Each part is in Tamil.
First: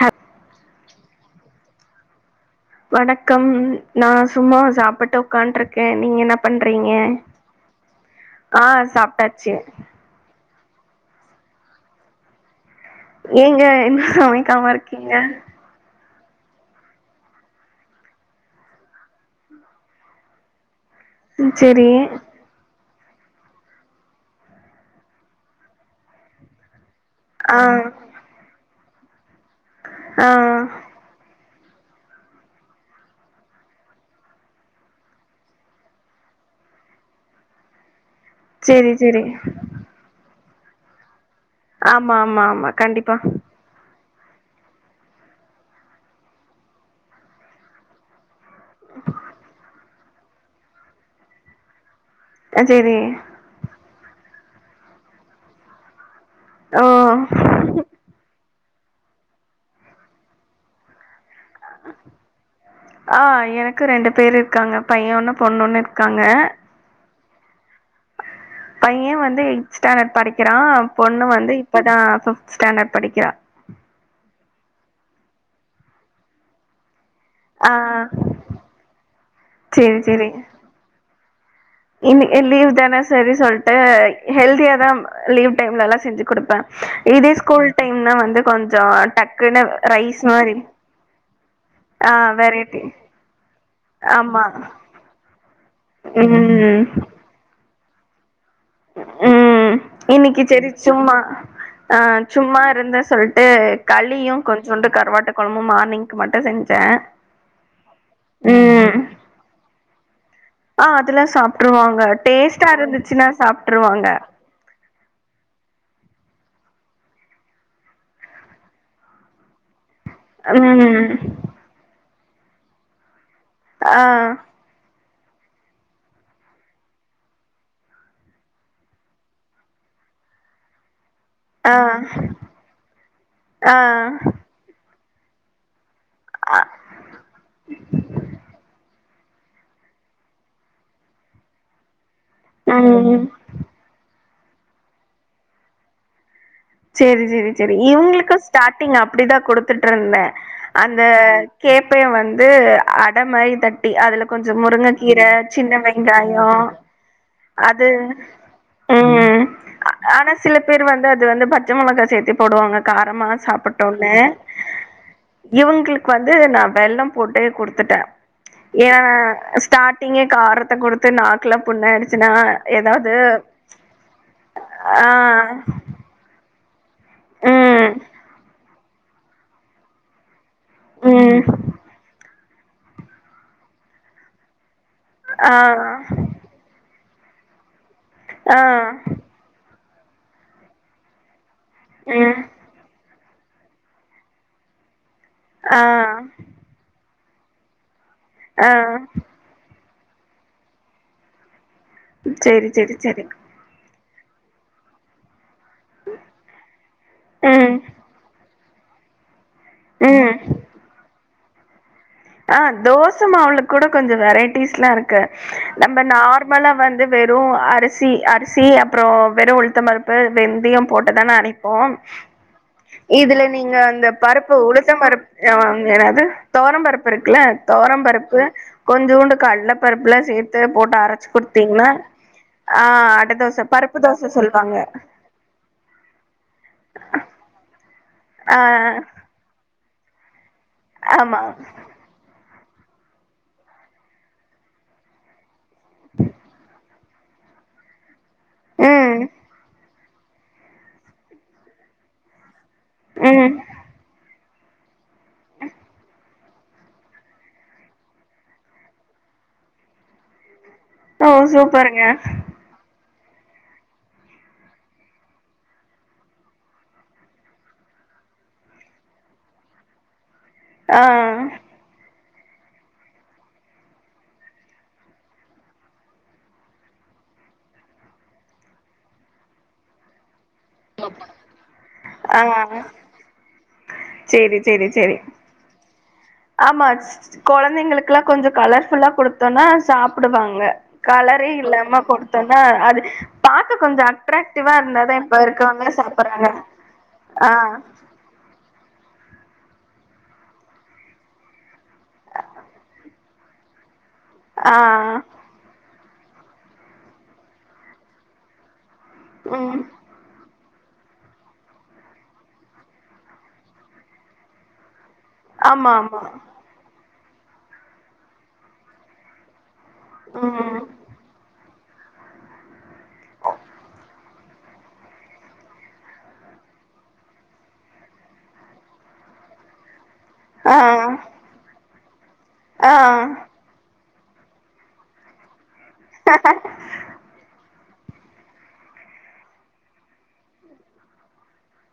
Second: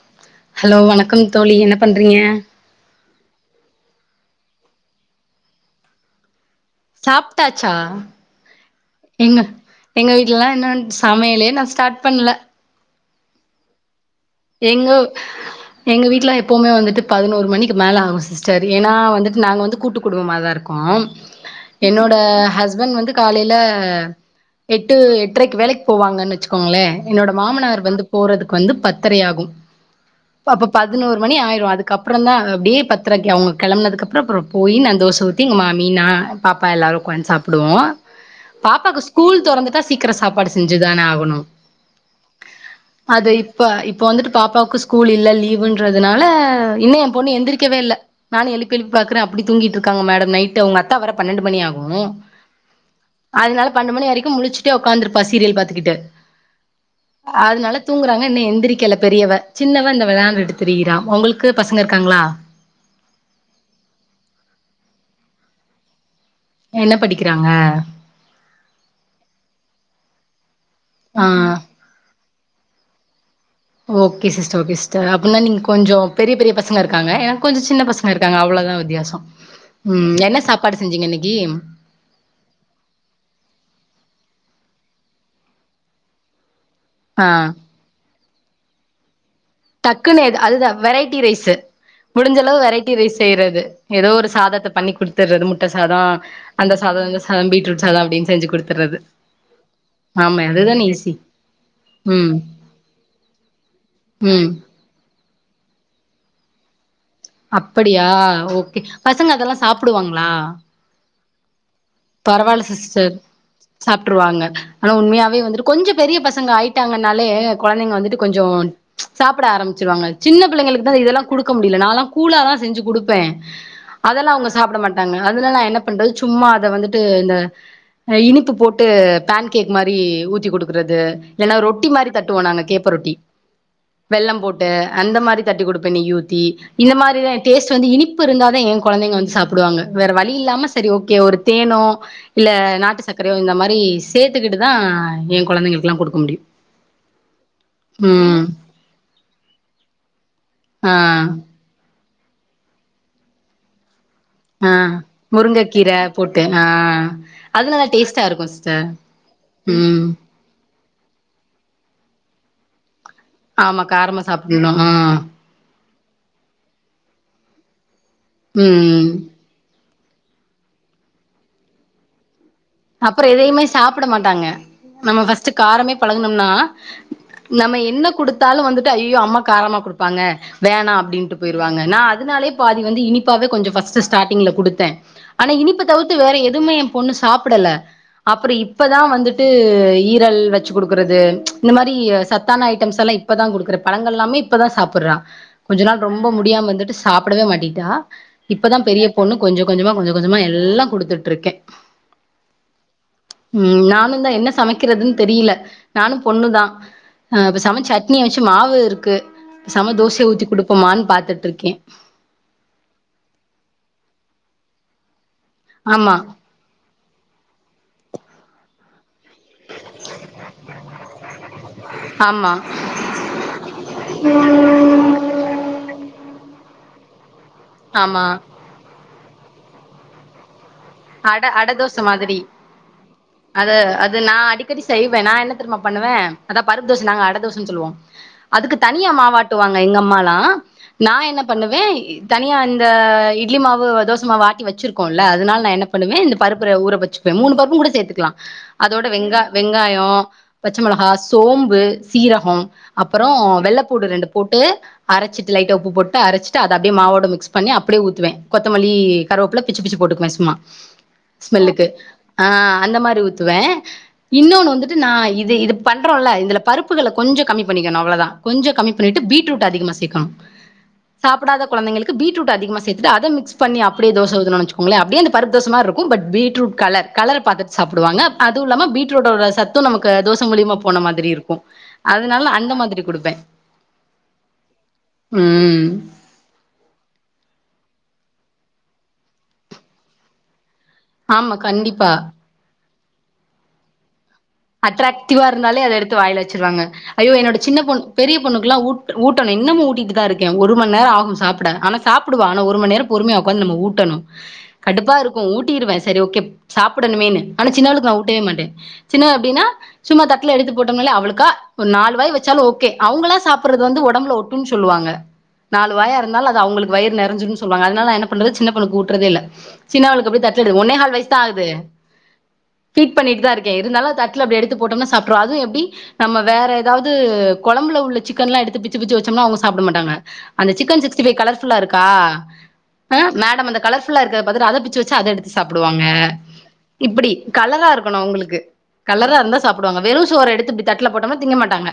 ஹ ஹலோ வணக்கம் தோழி என்ன பண்றீங்க வணக்கம் நா சும்மா சாப்புட்டு உட்காண்டுருக்கே நீங்க என்ன பண்றீங்க சாப்ட்டாச்சா ஆ எங்க சாப்ட்டாச்சு எங்க வீட்டலா இன்னு சமயலே நா ஸ்டார்ட் பண்ல ஏங்க [unintelligible] எங்கோ எங்க வீட்ல எப்போவுமே வந்துட்டு பதினோரு மணிக்கு மேலே ஆகு சிஸ்டர் ஏனா வந்துட்டு நாங்க வந்து கூட்டு குடும்பமா தா இருக்கோ செரி என்னோட ஹஸ்பண்ட் வந்து காலேல எட்டு எட்டரைக்கு வேலைக்கு போவாங்கன்னு வச்சுக்கோங்களே என்னோட ஆ மாமனார் வந்து போறதுக்கு வந்து பத்தரையாகு ஆ அப்ப பதினோரு மணி ஆயிறு அதுக்கப்புறந்தா அப்டியே பத்தரைக்கி அவுங்க கிளம்புனதுக்கப்புற அப்புற போயி நா தோசை ஊத்தி எங்க மாமி நா பாப்பா எல்லாரு உக்காந்து சாப்டுவோ செரி பாப்பாக்கு செரி ஸ்கூல் தொறந்துட்டா சீக்கிர சாப்பாடு செஞ்சுதான ஆகணு ஆமா ஆமா ஆமா கண்டிப்பா ப இப்ப வந்துட்டு பாப்பாக்கு ஸ்கூல் இல்ல லீவுன்றதுனால இன்னு எ பொண்ணு எந்திரிக்கவே இல்ல நானு எழுப்பி எழுப்பி பாக்கறே அப்படி தூங்கிட்டு இருக்காங்க மேடம் நைட் அவுங்க அத்தா வர பன்னெண்டு மணி ஆகு ஆ சேரி அதனால பன்னண்டு மணி வரைக்கு முழிச்சுட்டே உக்காந்துருப்பா சீரியல் பாத்துக்கிட்டு ஓ அதனால தூங்குறாங்க இன்னு எந்திரிக்கல பெரியவ சின்னவ இந்த விளாண்டுட்டு திரியறா உங்களுக்கு பசங்க இருக்காங்ளா ஆ எனக்கு ரெண்டு பேர் இருக்காங்க பைய ஒன்னு பொண்ணு ஒன்னு இருக்காங்க என்ன படிக்கிறாங்க பைய வந்து எய்த் ஸ்டாண்டர்ட் படிக்கிறா ஆ பொண்ணு வந்து இப்படா ஃபிப்த் ஸாண்டர்ட் படிக்கிறா ஓகே சிஸ்ட ஓகே சிஸ்ட அப்டின்னா நீங்க கொஞ்ச பெரிய பெரிய பசங்க இருக்காங்க எ கொஞ்சொ ஆ சின்ன பசங்க இருக்காங்க அவ்ளோதா வித்தியாச செரி ம் என்ன சாப்பாடு செஞ்சிங்க இன்னைக்கு இன்னி இ லீவ் தானே சரி சொல்லிட்டு ஹெல்தியா தா லீவ் டைம்லலா செஞ்சு கொடுப்பே ஆ இதே ஸ்கூல் டைம்னா வந்து கொஞ்சொ டக் டக்குனு எது அதுதா வெரைட்டி ரைஸு முடிஞ்சளவு வெரைட்டி ரைஸ் செய்யறது ஏதோ ஒரு ஆமா சாதத்த பண்ணி குடுத்துறது முட்டை சாதொ அந்த ம் சாத இந்த சாத பீட்ரூட் சாத அப்டினு செஞ்சு கொடு ம் இன்னைக்கு சரி அதுதான ஈஸி சும்மா அ ம் சும்மா இருந்தே சொல்ட்டு களியு ம் கொஞ்சோண்டு கருவாட்டு கொழம்பும் மார்னிங்க்கு மட்டு செஞ்சே அப்படியா ஓகே ம் பசங்க அதெல்லா சாப்டுவாங்ளா ஆ அதெல்லா சாப்ட்ருவாங்க டேஸ்ட்டா இருந்துச்சுன்னா சாப்ட்டுருவாங்க அங்க ஆனா உண்மையாவே வந்துட்டு கொஞ்சொ பெரிய பசங்க ஆயிட்டாங்கனாலே குழந்தைங்க வந்துட்டு கொஞ்சோ சாப்ட ஆரம்பிச்சிருவாங்க சின்ன பிள்ளைங்களுக்கு தா ம் இதெல்லா கொடுக்க முடியல நாலா கூலாதா செஞ்சு கொடுப்பே ஆ அதெல்லா அவுங்க சாப்பிட மாட்டாங்க அதனால நா என்ன பண்றது சும்மா அத வந்து இந்த இனிப்பு போட்டு போன் கேக் மாரி ஊத்தி கொடுக்குறது இல்லன்னா ஆ ரொட்டி மாரி தட்டுவோ நாங்க கேப்ப ரொட்டி ஆ வெள்ளம் போட்டு அந்த மாரி தட்டி கொடுப்பே நெய் ஊத் தி அ இது மாரித டேஸ்ட் வந்து இனிப் ப்பு இருந்தாதே குழந்தைங்க வந்து சாப்பிடுவாங்க வேற வழி இல்லாம சேரி ஓகே ஒரு தேனோ இல்ல நாட்டு ம் சக்கரையோ இந்த மாரி சேர்த்துக்கிட்டுதா ஏ குழந்தைங்களுக்கெல்லா கொடுக்க முடியு சேரி சேரி சேரி இவங்களுக்கு ம் ஸ்டார்ட்டிங் அப்டிதா கொடுத்துட்டு இருந்தே ஆ அந்த கேப்பய வந்து அடை மாரி தட் அதுல கொஞ்சோ ஆ முருங்கைக்கீரை சின்ன முருங்கக்கீர போட்டு வெங்காய ஆ நல்லா அது டேஸ்ட்டா இருக்கு ம் ம் ஆனா சில பேர் வந்து அது வந்து பச்சை மிளகா சேர்த்தி போடுவாங்க காரமா ஆமா காரமா சாப்பிடணு ம் இவங்களுக்கு வந்து நா வெல்லம் போட்டே குடுத்துட்டே ஏ ம் ஸ்டார்ட் டிங்கே காரத்த கொடுத்து நாக்கலா புண்ணு ஆயிடுச்சுன்னா அப்பற எதையுமே சாப்பிட மாட்டாங்க ஆ நம்ம ஃபஸ்ட் காரமே பழகனும்னா நம்ம ம் என்ன கொடுத்தாலு வந்துட்டு ஐய்யயோ அம்மா காரமா கொடுப்பாங்க வேணா ம் அப்டின்ட்டு போயிருவாங்க நா அதனாலே பாதி வந்து இனிப்பவே கொஞ்சோ ஃபஸ்டு ஸ்டாட்டிங்ல கொடுத்தே ஆனா ஆ இனிப்பு தவித்து வேற எதுவுமே ஏ பொண்ணு சாப்பிடல அப்பற ஆ இப்பதா வந்துட் டு ஈரல் வச்சு கொடுக்கறது இந்த மாரி ம் சத் தான ஐட்டம்ஸ் எல்லா இப்பதா கொடுக்குற பழங்கள் எல்லாமே இப்பதா சாப்புற்றா ஆ கொஞ்ச நாள் ரொம்ப முடியாம வந்துட்டு சாப்பிடவே மாட்டிட்டா ஆ இப்பதா பெரிய பொண்ணு கொஞ்ச கொஞ்சமா கொஞ்ச கொஞ்சமா எல்லா கொடுத்துட்டு இருக்கே சேரி சேரி சேரி ம் நானு தா என்ன சமைக்கிறதுன் தெரியல நானு பொண்ணுதா அ ம் பேசம சட்னி வச்சு மாவு இருக்கு சம தோசையை ம் ஊத்தி குடுப்போமான்னு பாத்துட்டு இருக்கே ஆ தோசை மாவுளக்கூட கொஞ்சோ வெரைட்டிஸ்ல்லா இருக்கு நம்ம ஆமா நார் மல வந்து வெறு அரிசி அரிசி அ அப்பறோ வெறு உளுத்தம் பருப்பு வெந்தயே போட்டு தானே அரைப்போ ஆமா இதுல நீங்க அந்த பருப்பு உழுந் த்த பருப்பு ஏனாவது தோவரம் பருப்பு இருக்குல்ல தோவர ஆமா பருப்பு கொஞ்சோண்டு கடல பருப்புலா சேத்து போட்டு அரைச்சு அட அட குடுத்தீங்ன்னா தோச மாதிரி ஆ அடை தோசை அது பருப்பு அது தோசை நா சொல்லுவாங்க அடிக்கடி செய்வே நா என்ன தெரியுமா பண்ணுவே அதா பருப்பு தோச நாங்க அடை தோசயைன்னு சொல்லுவோ ஆ அதுக்கு தனியா மாவாட் டு வாங்க எங்க அம்மாலா நா என்ன ஆமா பண்ணுவே தனியா இந்த இட்லி மாவு தோச மாவு ஆட்டி வச்சுருக்கோலே அதனா நா என்ன பண்ணுவே இந்த பருப்புரை ஊற வச்சு மூணு பருப்பு கூட சேத்துக்கலா அதோட ம் வெங்க வெங்காயம் பச்சை மிளகா சோம்பு சீரகம் அப்பறோ ம் வெள்ளைப்பூடு ரெண்டு போட்டு அரைச்சிட்டு லைட்ட உப்பு போட்டு அரைச்சிட் டு அத அப்படியே மாவோட மிக்ஸ் பண்ணி அப்படியே ஊற்றுவே கொத்தமல்லி கரவேப்புள்ளே பிச்சு பிச்சு போட்டுக்குவே சும்மா ஓ ஸ்மெல்லுக்கு சூப்பருங்க ஆ அந்த மாரி ஊத்துவே இன்னொன்னு வந்துட்டு நா இது இது பண்றோல இதுல பருப்புகளை கொஞ்சோ கம்மி பண்ணிக்கணு அவ்வளோதா கொஞ்சோ கம்மி பண்ணிட்டு பீடரூட் அதிகமா சேக்கணு ஆ சாப்பிடாத குழைங்களுக்கு பீட்ரூட் அதிகமா சே்த்துட்டு அத மிக்ஸ் பண்ணி அப்புடே தோச ஊத்துணோனு வெச்சுக்கோங்ளே அப்ட்யே அந்தப் பர்தோசமா இருக்கு பட் பீட்ரூட் கலர் கலர பாத்துட் சாப்டுவாங்க அதுவு இல்லாம பீட்ரூட்டோட சத் து நமக்கு தோச மூலியமா போன மாதிரி இருக்கு அதனால அந்த மாதிரி குடுப்பே செரி செரி செரி ம் ஆமாஸ் கொழந்தைங்களுக்குல்லா கொஞ்சோ கலர்ஃபுல்லா குடுத்தோனா சாப்டுவாங்க கலரே ஆமா இல்லாம கண்டிப்பா கொடுத்தொன்னா அது பாக்க கொஞ்சட் அட்ராக்டிவா இருந்தாலே அத எடுத்து வாய்ல வச்சிருவாங்க ஐயோ ஆ என்னோட சின்ன பொன் பெரிய பொண்ணுக்லா ஊட் ஊட்டணு இன்னமு ஊட்டிட்டு தா இருக்கே ஒரு மண் நேரோ ஆகு சாப்ட ஆனா சாப்புடுவா ஆனா ஒரு மண் நேரம் பொறுமையா உக்காந்த் நம்ம ஊட்டணு ஆ கடுப்பா இருக்கு ஊட்டிருவே சரி ஓகேப் சாப்புடணுமேன்னு ஆனா சின்னவள்க்கு நா ஊட்டவே மாட்டே சின்னவ எப்டின்னா ம் சும்மா தட்ல எடுத்து போட்டோமலே அவ்ளுக்கா ஒர் நாலு வாய் வச்சாலு ஓகே அவ்ங்களா சாப்பர்றது வந்து ஒடம்புல ஒட்டும்ன் ச்சொல்லுவாங்க நாலு ஆமா வாயா ஆமா இருந்தாலு அது அவுங்களுக் வயிறு நெறஞ்சிருன் சொல்வாங்க அதனால் நா என்ன பண்றது சின்ன பொண்ணுக் ஊட்றதே இல்ல சின்னவள்க்கு போய் தட்டு எடு ம் ஒன்னே கால் வய்ஸா தா ஆகுது ஃபீட் பண்ணிட்டுதா இருக்கே து நல்லா தட்ல அப்டி எடுத்து போட்டோனா சாப்ட்ரு அது எப்டி நம்ம வேற ஏதாவ்து கொழம்புல உள்ள சிக்கன்லா எடுத்து பிச்சு பிச்சு வச்சோம்னா அவ்ங்க சாப்ட மாட்டாங்க அந்த ஆ சிக்கன் சிக்ஸ்டி ஃபை கலர்ஃபுல்லா இருக்கா ஆ அ மேடம் அந்த கர்புல்லா இருக்கற்த பாத்துட்டு அத பிச்சு வச்சா அத எடுத் சாப்டுவாங்க இப்டி கலரா இருக்கணு அவ்ங்ளுக்கு கலரா இருந்தா சாப்டுவாங்க வெறு சோற எடுத்து இப்டி தட்ல போட்டம்ன்னா திங்கமாட்டாங்க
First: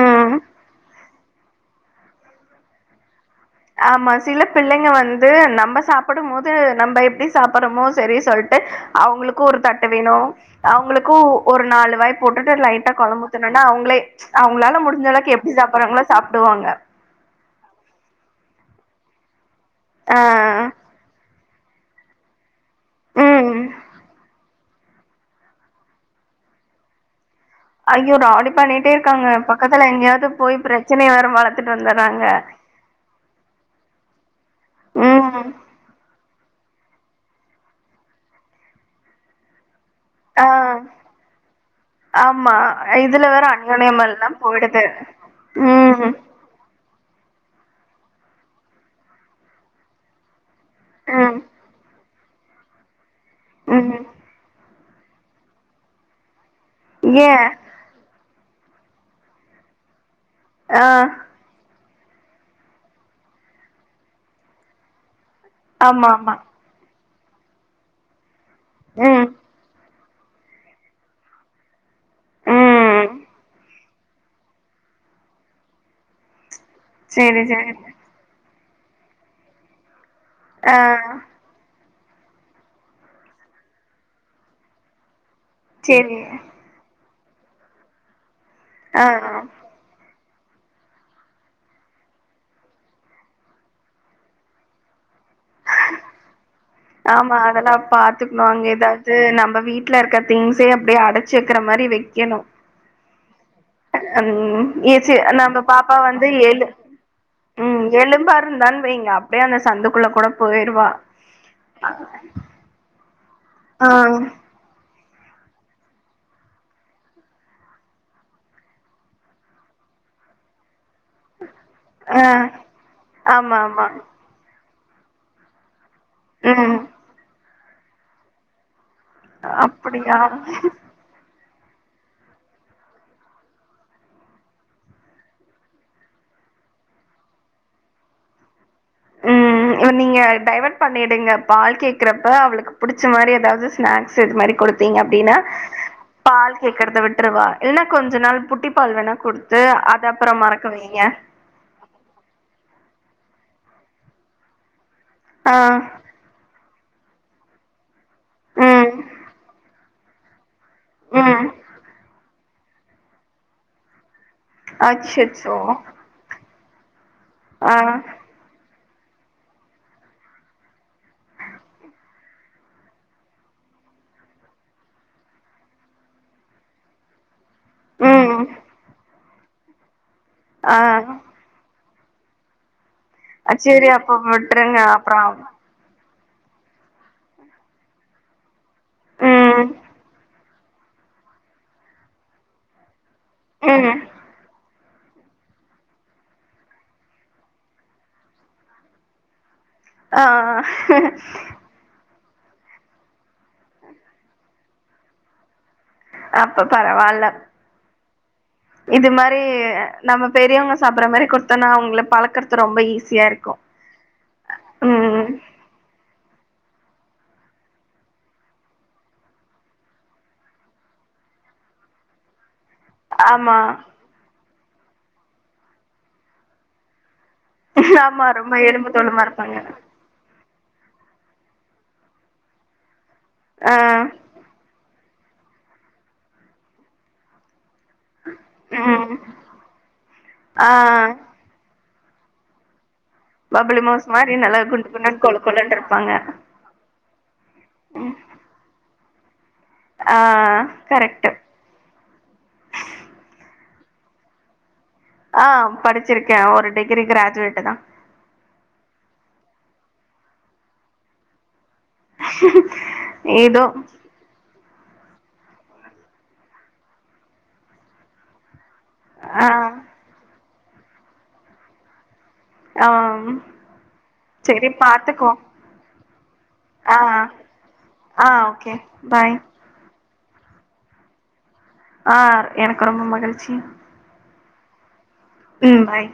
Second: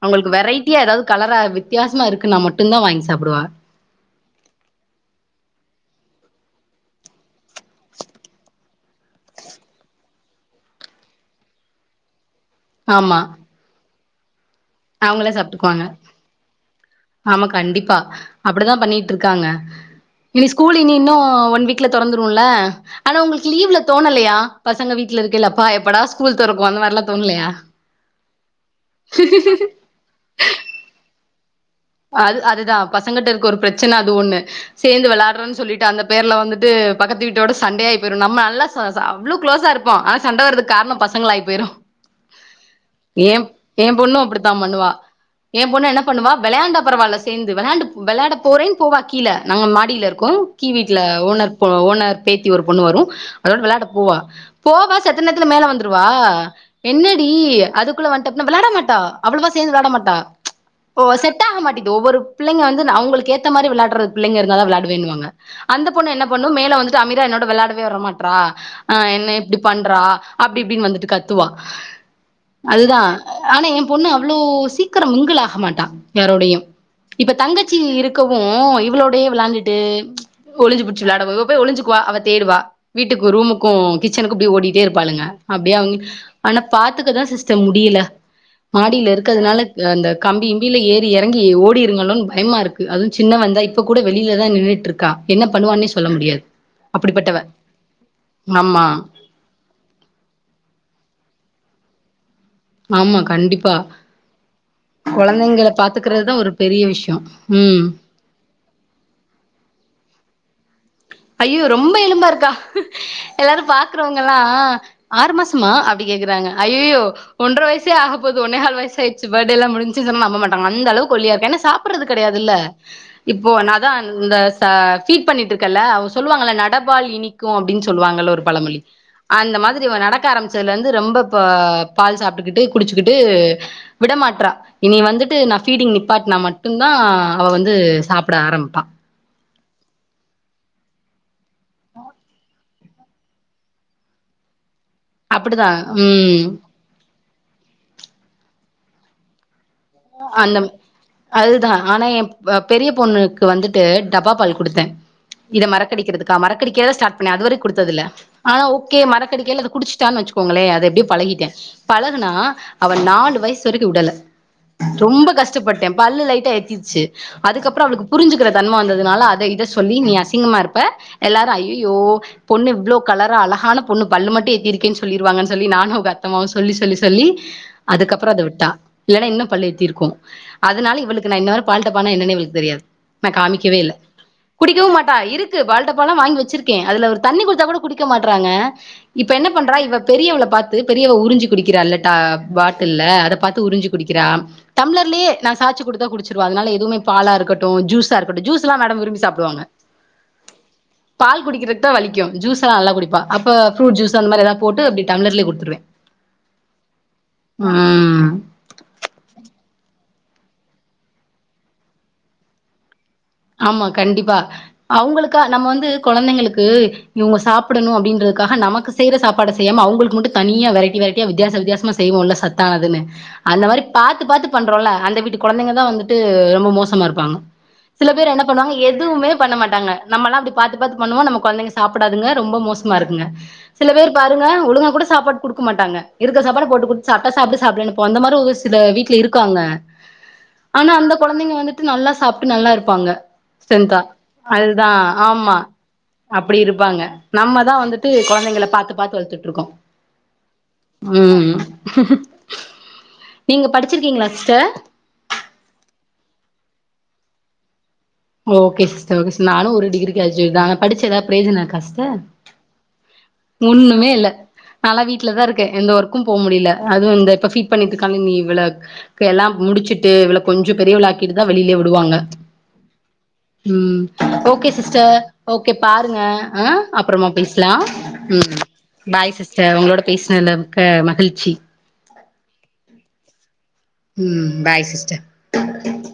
அவங்கள்க்கு வெரைட்டியா ஏதாவ் கலரா வித்யாசமா இருக்குன்னா மட்டுன் தா வாய்ன் சாப்புடுவா ஆமா சில பிள்ளைங்க வந்து நம்ம சாப்புடும் போது நம்ப எப்டி சாப்பறமோ சரி சொல்ட்டு அவ்ங்ளுக்கு ஒரு தட்டு வேணு அவ்ங்ளுக்கூ ஒரு நாலு வாய் போட்டுட்டு லைட்டா ஆமா கொழம்பு ஊத்துனனா அவ்ங்ளே அவ்ங்ளால முடிஞ்ச அளக் அவங்களே எப்டி சாப்ட்டுக்குவாங்க சாப்புர்றாங்களோ சாப்டுவாங்க ஆமா கண்டிப்பா அப்படிதா பண்ணிட்ருக்காங்க நினி ஆஹ் ஸ்கூலி நின்னு ஒன் வீக் ட்ல தொறந்துருல்ல ஆனா உங்ளுக்கு உம் லீவ்ல தோணலையா பசங்க வீட்ல இருக்கய்ல ப்பா எப்படா ஸ்கூல் தறக்கு அந்த மாறில்லா தோண்லையா ஐய்யோ ராடி பண்ணிட்டே இருக்காங்க பக்கத்துல எங்யாவ்து போய் ப்ரச்சனையஞ்ய வேற வளத் அது அதுதா பசங்கட்ட இருக்க ஒரு ப்ரச்சன அது ஒண்ணு சேந்து உம் விளையாட்றோன் சொல்லிட் ட்டு அந்த பேர்ல வந்துட்டு பக்கத்து வீட்டோட சண்ட ஆய் போய்ரு நம்ம நல்லா ஸ ஸா அவ்ளோ கு்ளோஸாரு இருப் போ ஆனா சண்ட வறதுக் ஆஹ் காரணம் பசங்களாய் போய்ரு ஆமா இதுல வேற அன்னோன்யம் பொண்ணு எல்லாம் அப்டித்தா போய்டுது உம் விளையாண்டா பரவால்ல சேந்து விளையாண்டு விளையாட போறேன்னு போவா கீழ நாங்க மாடில இருக்கோ கீ வீட்ல உம் ஓனர் போ ஓனர் பேத்தி ஒரு பொண்ணு வரு அதோட விளையாட உம் போவா போவா சத்த நேத்துல மேல வந்துருவா என்னடி ஏன் அதுப் க்குள்ள வன்ட்டம்னா விளையாட மாட்டா அவ்ளவா சேந்து விளாட மாட்டா ஆ ஓ செட் டாக மாட்டிக்து ஒவ்வொரு பிள்ளைங்க வந்து அவ்ங்ளுக் ஏத்த மாறி வெளாட்ற பிள்ளைங்க இருந்தா தா விளாடுவேன்னு வாங்க அந்த ஆமா பொண்ணு என்ன ஆமா பண்ணு மேல வந்துட்டு அமிதா என்னோட வெளாடவே வரமாட்றா ஆ ம் என்ன இப்டி பண்றா அப்டி இப்டின்னு வந்துட்டு கத்துவா அதுதா ம் ஆனா என் பொண்ணு அவ்ளோ சீக்கரம் மிங்குல் ஆக மாட்டா யாரோடையும் இப்ப சேரி சேரி தங்கச்சி இருக்கவு இவளோடையே விளாண்டுட்டு ஆ ஒளிஞ்சு புடிச்சி விளையாடுபஓப் போய் ஒளிஞ்சுக்குவா அவ தேடுவா வீட்டுக்கு ரூமுக்கு கிச்சனுக்கு இப்டி ஓடிட்டே இருப்பாளுங்க அப்டியா அங் சேரி ஆனா பாத்துக்கதா சிஸ்ட முடியல ஆ மாடில இருக்கதுனால யா அந்த கம்பி இம்பில ஏத் எறங்கி ஓடிருங்களோன் பயமா இருக்கு அதுவு சின்னவந்தா இப்ப கூட வெளில தா நின்னுட்டுருக் கா என்ன பண்ணுவான் ஆமா அதெல்லாம் பாத்துக்ணு அங்க ஆமா எதாவ்து நம்ப வீட் ல இருக்க திங்ஸே அப்டே அடச்சு வெக்கிற மாரி வெக்கெணு ஆமா கண்டிப்பா ம் ஏஜ்ஜு நம்ப கொழந்தைங்கள பாப்பா வந்து பாத்துக்கறதுதா ஒரு ஏழு பெரிய விஷ்யோ ம் எலும்பா இருந்தான் வைங்க அப்டே அந்த சந்துக்குள்ள கூட போயிருவா ஐய்யோ ரொம்ப எலும்பா இருக்கா எல்லாரு ஆ பாக்குறவங்கல்லா ஆறு மாசமா அப்டி கேக்குறாங்க ஐய்யய்யோ ஒன்ற வயசே ஆக போது ஒன்னே கால் வயசாய்ட்ச்சி பேட்டேல்லா முடிஞ்சி சொன்னா நம்ப மாட்டாங்க அந்தளவுக்கு ஒல்லியா இருப் ஏனா சாப் பட்றது ஆ கெடையாதுல்ல இப்போ ஆமா ஆமா நாதா இந்த ச ஃபீட் பண்ணிட்டுருக்கல்ல அவ சொல்லுவாங்கல்ல ம் நடபால் இனிக்கு அப்டின் சொல்லுவாங்கல்ல ஒரு பழமொழி அந்த மாதிரி இவ அப்படியா நடக்க ஆரம்பிச்சதுலெந்து ரொம்ப இப்ப பால் சாப்ட்டுக்கிட்டு குடிச்சுக்கிட்டு விடமாட்றா இனி வந்துட்டு நா ஃபீடிங் நிப்பாட்னா மட்டுந்தா அவ வந்து சாப்பிட ஆரம்பிப்பா ம் நீங்க டைவட் பண்ணிடுங்க பால் கேக்குறப்ப அவளுக்கு புடிச்ச மாரி எதாவ்து ஸ்நாக்ஸ் இது மாரி குடுத்தீங்க அப்டினா அப்டிதா ம் பால் கே க்கர்த விட்ருவா இல்னா கொஞ்ச நாள் புட்டி பால் வேணா குடுத்து அத அப்பற அந்த மறக்க வைங்க அதுதா ஆனா எ வ பெரிய பொண்ணுக்கு வந்துட்டு டப்பா பால் குடுத்தே ஆ இத மறக்கடிக்கிறதுக் க மரறக்கடிக்கறதா ஸ்டாட் பண்ண அதுவர குடுத்ததில்ல ஆனா ம் ஓகே மறக்கடிக்கைல அத குடிச்ட்டா வெச்சுக்கோங்களே அது எப்டியோ பழகிட்டே ம் பழகுனா அவ நாலு வயசு வெரிக்கு உடல ரொம்ப அச்சச்சோ கஷ்டப்பட்டே பல்லு லைட்டா எத்திச்சி ஆ அதுக்கப்புறோ அவளுக்கு புரிஞ்சுக்கிற தன்ம வந்ததுனால அத இத சொல்லி நீ அசிங்கமா இருப்ப எல்லாரு ஐய்யய்யோ பொண்ணு இவ்ளோ கலரா அழகான பொண்ணு பல்லு மட்டு ஏத்தியிருக்கேன் சொல்லிருவாங்கன் சொல்லி நானு அவுங் அத்தமாவு சொல்லி சொல்லி சொல்லி அதுக்கப்புற அது ம் விட்டா இல்லனா இன்னு பல்லு எத்திருக்கு ஆ அதனால இவளுக்கு நா இந்நேரோ பால் டப்பாணா என்னனே இவளுக் தெரியாது நா காமிக்கவே சரி இல்ல அப்ப விட்ருங்க குடிக்கவும் மாட்டா அப்புறம் இருக்கு பால் டப் பாலா வாங்கி வெச்சிருக்கே அதுல ஒரு தண்ணி குடுத்தா கூட குடிக்க மாட்றாங்க இப்ப என்ன ம் பண்றா இவ பெரியவள பாத் து பெரியவ உறிஞ்சு குடிக்கிறா இல்லாட்டா பாட்டில்ல அத பாத்து உறிஞ்சி ம் குடிக்கிறா டம்ளர்லியே நா சாச்சு குடுத்தா குடிச்சிடுவா அதனால எதுவும பாலா இருக்கட்டு ஜூஸா இருக்கட்டு ஜூஸ்லா மேடம் விரும்பி சாப்டுவாங்க ஆ ஆ ண்ட வளிக்கு ஜூஸ்லா நல்லா குடிப்பா அப்ப ஃப்ரூட் ஜூஸு அந்த மாரி எதாது போட்டு அப்டி டம்ளர்லே குட்த்துருவே அப்ப பரவால்ல ம் இது மாரி நம்ம பெரியவங்க சாப்புற மாரி குடுத்தோனா அவுங்கள பழக்கறது ரொம்ப ஈஸியா இரு ஆமா கண்டிப்பா அவுங்களுக்கா நம்ம வந்து கொழந்திங்களுக்கு இவுங்க சாப்பிடணு அப்டின்றக்காக நமக்கு செய்ற சாப்பாட செய்யாம அவுங்களுக்கு மட்டு தனியா வெரைட்டி வெரைட்டியா வித்தியாச வித்தியாசமா செய்வோல சத்தானதுனு ஆமா அந்த மாரி பாத்து பாத்து பண்றோல அந்த வீட்டு கொழந்தைங்கதா வந்துட்டு ரொம்ப மோசமா இருப்பாங்க சில ஆமா பேர் என்ன ரொம்ப பண்ணுவாங்க எலும்பு தோலுமா எதுவுமே பண்ண இருப்பாங்க மாட்டாங்க நம்மெல்லா அப்டி பாத்து பாத்து பண்ணுவோ நம்ம கொழந்தைங்க சாப்புடாதுங்க ரொம்ப மோச மா இருக்குங்க ஆ சில பேரு பாருங்க ஒழுங்கா கூட சாப்பாட் குடுக்க மாட்டாங்க இருக்க சாப்பாட போட்டு குத் சாப்ட்டா சாப்டு சாப்புலன்னா போ அந்த மாரி ஒரு சில ம் வீட்ல இருக்காங்க ஆ ஆனா அந்த கொழந்தைங்க வந்துட்டு நல்லா சாப்ட்டு நல்லா இரு ப்பாங்க பப்பலி மாஸ் மாரி நல்லா குண்டு குண்டுன் கொழு கொழுன்ட்டுருப்பாங்க அப்படி இருப்பாங்க நம்மதா வந்துட்டு கொழந்தைங்கள பாத்து பாத்து வளத்துட்டுருக்கோ ஆ கரெக்ட்டு ம் நீங்க படிச்சிருக்கீங்ளா சிஸ்டர் ஆ படிச்சிருக்கே ஒரு டிகிரி கிராஜி வேட்டு தா ஓகே சிஸ்டர் ஓகே சிஸ் நானு ஒரு டிகிரி கிராஜ் வேட்தா அனா படிச்சு ஏதாவ்து பிரோயோஜனோ இருக்கா சிஸ்டர் ஏதோ ஒண்ணுமே இல்ல நாலா வீட்லதா இருக்கே எந்த ஒர்க்கும் போ முடில அது இந்த இப்ப ஃபீட் பண்ணிட்டுருக்கானே இவள இப்ப எல்லா ஆ முடிச்சுட்டு இவள கொஞ்சோ பெரியவளாக்கிட்டுதா வெளிலியே விடுவாங்க ஆ ம் செரி ஓகே சிஸ்டர் பாத்துக்குவோ ஓக் கே பாருங்க ஆ அப்புறமா பேஸ்லாம் ஆ ம் ஓகே பாய் சி ஸ்டர் உங்ளோட பேஸ்னதுல மிக்க மகிழ்ச்சி ஆ எனக்கு ரொம்ப மகிழ்ச்சி ம் பாய் சிஸ் ம் பாய்